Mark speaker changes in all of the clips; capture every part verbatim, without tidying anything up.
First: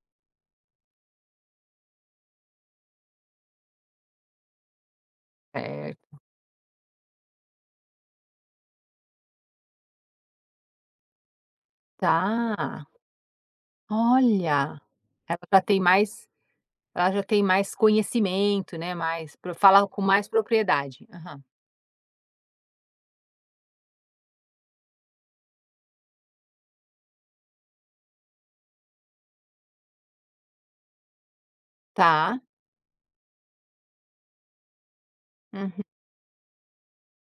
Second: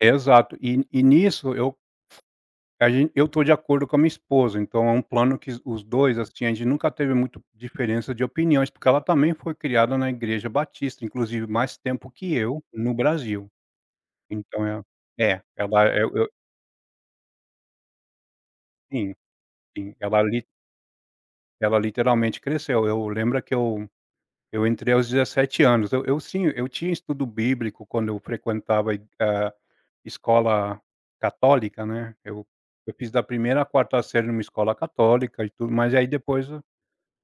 Speaker 1: Exato. E e nisso eu a gente eu estou de acordo com a minha esposa, então é um plano que os dois,
Speaker 2: Certo.
Speaker 1: assim, a gente nunca teve muito diferença de opiniões, porque ela também foi criada na Igreja Batista, inclusive mais tempo que eu,
Speaker 2: Tá.
Speaker 1: no Brasil. Então
Speaker 2: Olha!
Speaker 1: é
Speaker 2: Ela
Speaker 1: é,
Speaker 2: já tem
Speaker 1: ela é eu
Speaker 2: mais
Speaker 1: eu
Speaker 2: ela já tem mais conhecimento, né,
Speaker 1: Sim.
Speaker 2: mais pro fala
Speaker 1: Sim,
Speaker 2: com
Speaker 1: ela
Speaker 2: mais
Speaker 1: li
Speaker 2: propriedade. Aham.
Speaker 1: ela literalmente cresceu. Eu lembra que eu eu entrei aos dezessete anos eu eu sinha eu tinha estudo bíblico, quando eu frequentava e a escola católica, né.
Speaker 2: Tá.
Speaker 1: Eu eu fiz da primeira a quarta série numa escola católica, e tudo
Speaker 2: Uhu
Speaker 1: mais, e aí depois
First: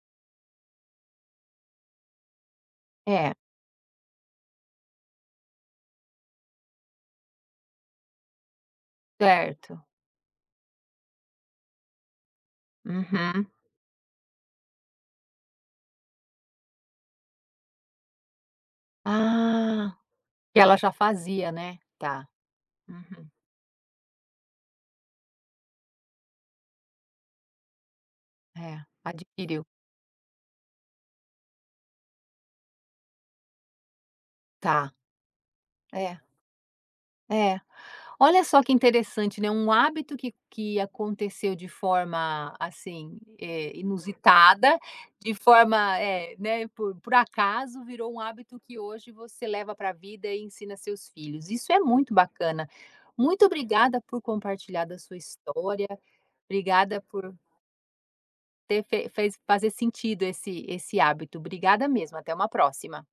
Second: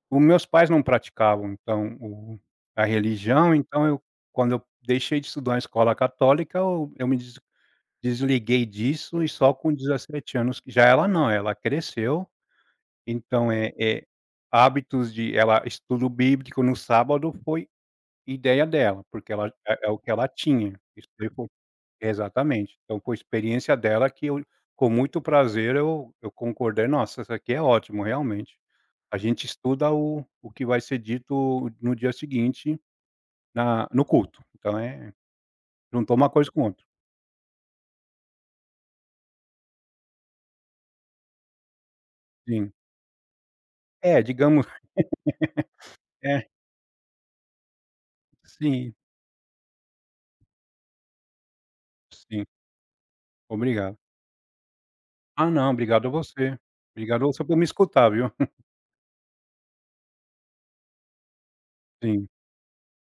Speaker 1: o meus pais não praticavam, então o a
Speaker 2: É.
Speaker 1: religião, então eu quando eu deixei de estudar em escola católica, eu eu me des desliguei disso, e só com
Speaker 2: Certo.
Speaker 1: dezessete anos que já ela não, ela cresceu.
Speaker 2: Uhum.
Speaker 1: Então é é hábitos de ela estudo bíblico no sábado foi ideia dela, porque ela é é
Speaker 2: Ah!
Speaker 1: o que ela
Speaker 2: Que ela
Speaker 1: tinha,
Speaker 2: já
Speaker 1: isso veio co
Speaker 2: fazia, né? Tá.
Speaker 1: exatamente. Então com a
Speaker 2: Uhum.
Speaker 1: experiência dela que eu, com muito prazer, eu eu concordei: "Nossa, essa aqui é ótimo, realmente".
Speaker 2: É,
Speaker 1: A gente
Speaker 2: adquiriu.
Speaker 1: estuda o o que vai ser dito no dia seguinte, na no culto. Então
Speaker 2: Tá.
Speaker 1: é juntou
Speaker 2: É.
Speaker 1: uma coisa com o outro.
Speaker 2: É. Olha só que interessante, né, um hábito que que aconteceu de forma,
Speaker 1: Sim.
Speaker 2: assim, eh,
Speaker 1: É, digamos.
Speaker 2: inusitada, de forma, eh,
Speaker 1: É.
Speaker 2: né, por por acaso, virou um hábito que
Speaker 1: Sim.
Speaker 2: hoje você leva pra vida, e ensina seus filhos. Isso é muito
Speaker 1: Sim.
Speaker 2: bacana. Muito
Speaker 1: Obrigado.
Speaker 2: obrigada por compartilhar da sua
Speaker 1: Ah não,
Speaker 2: história.
Speaker 1: obrigado você.
Speaker 2: Obrigada
Speaker 1: Obrigado
Speaker 2: por
Speaker 1: você por me escutar, viu.
Speaker 2: ter fe fez fazer sentido esse esse hábito. Obrigada mesmo,
Speaker 1: Sim.
Speaker 2: até uma próxima.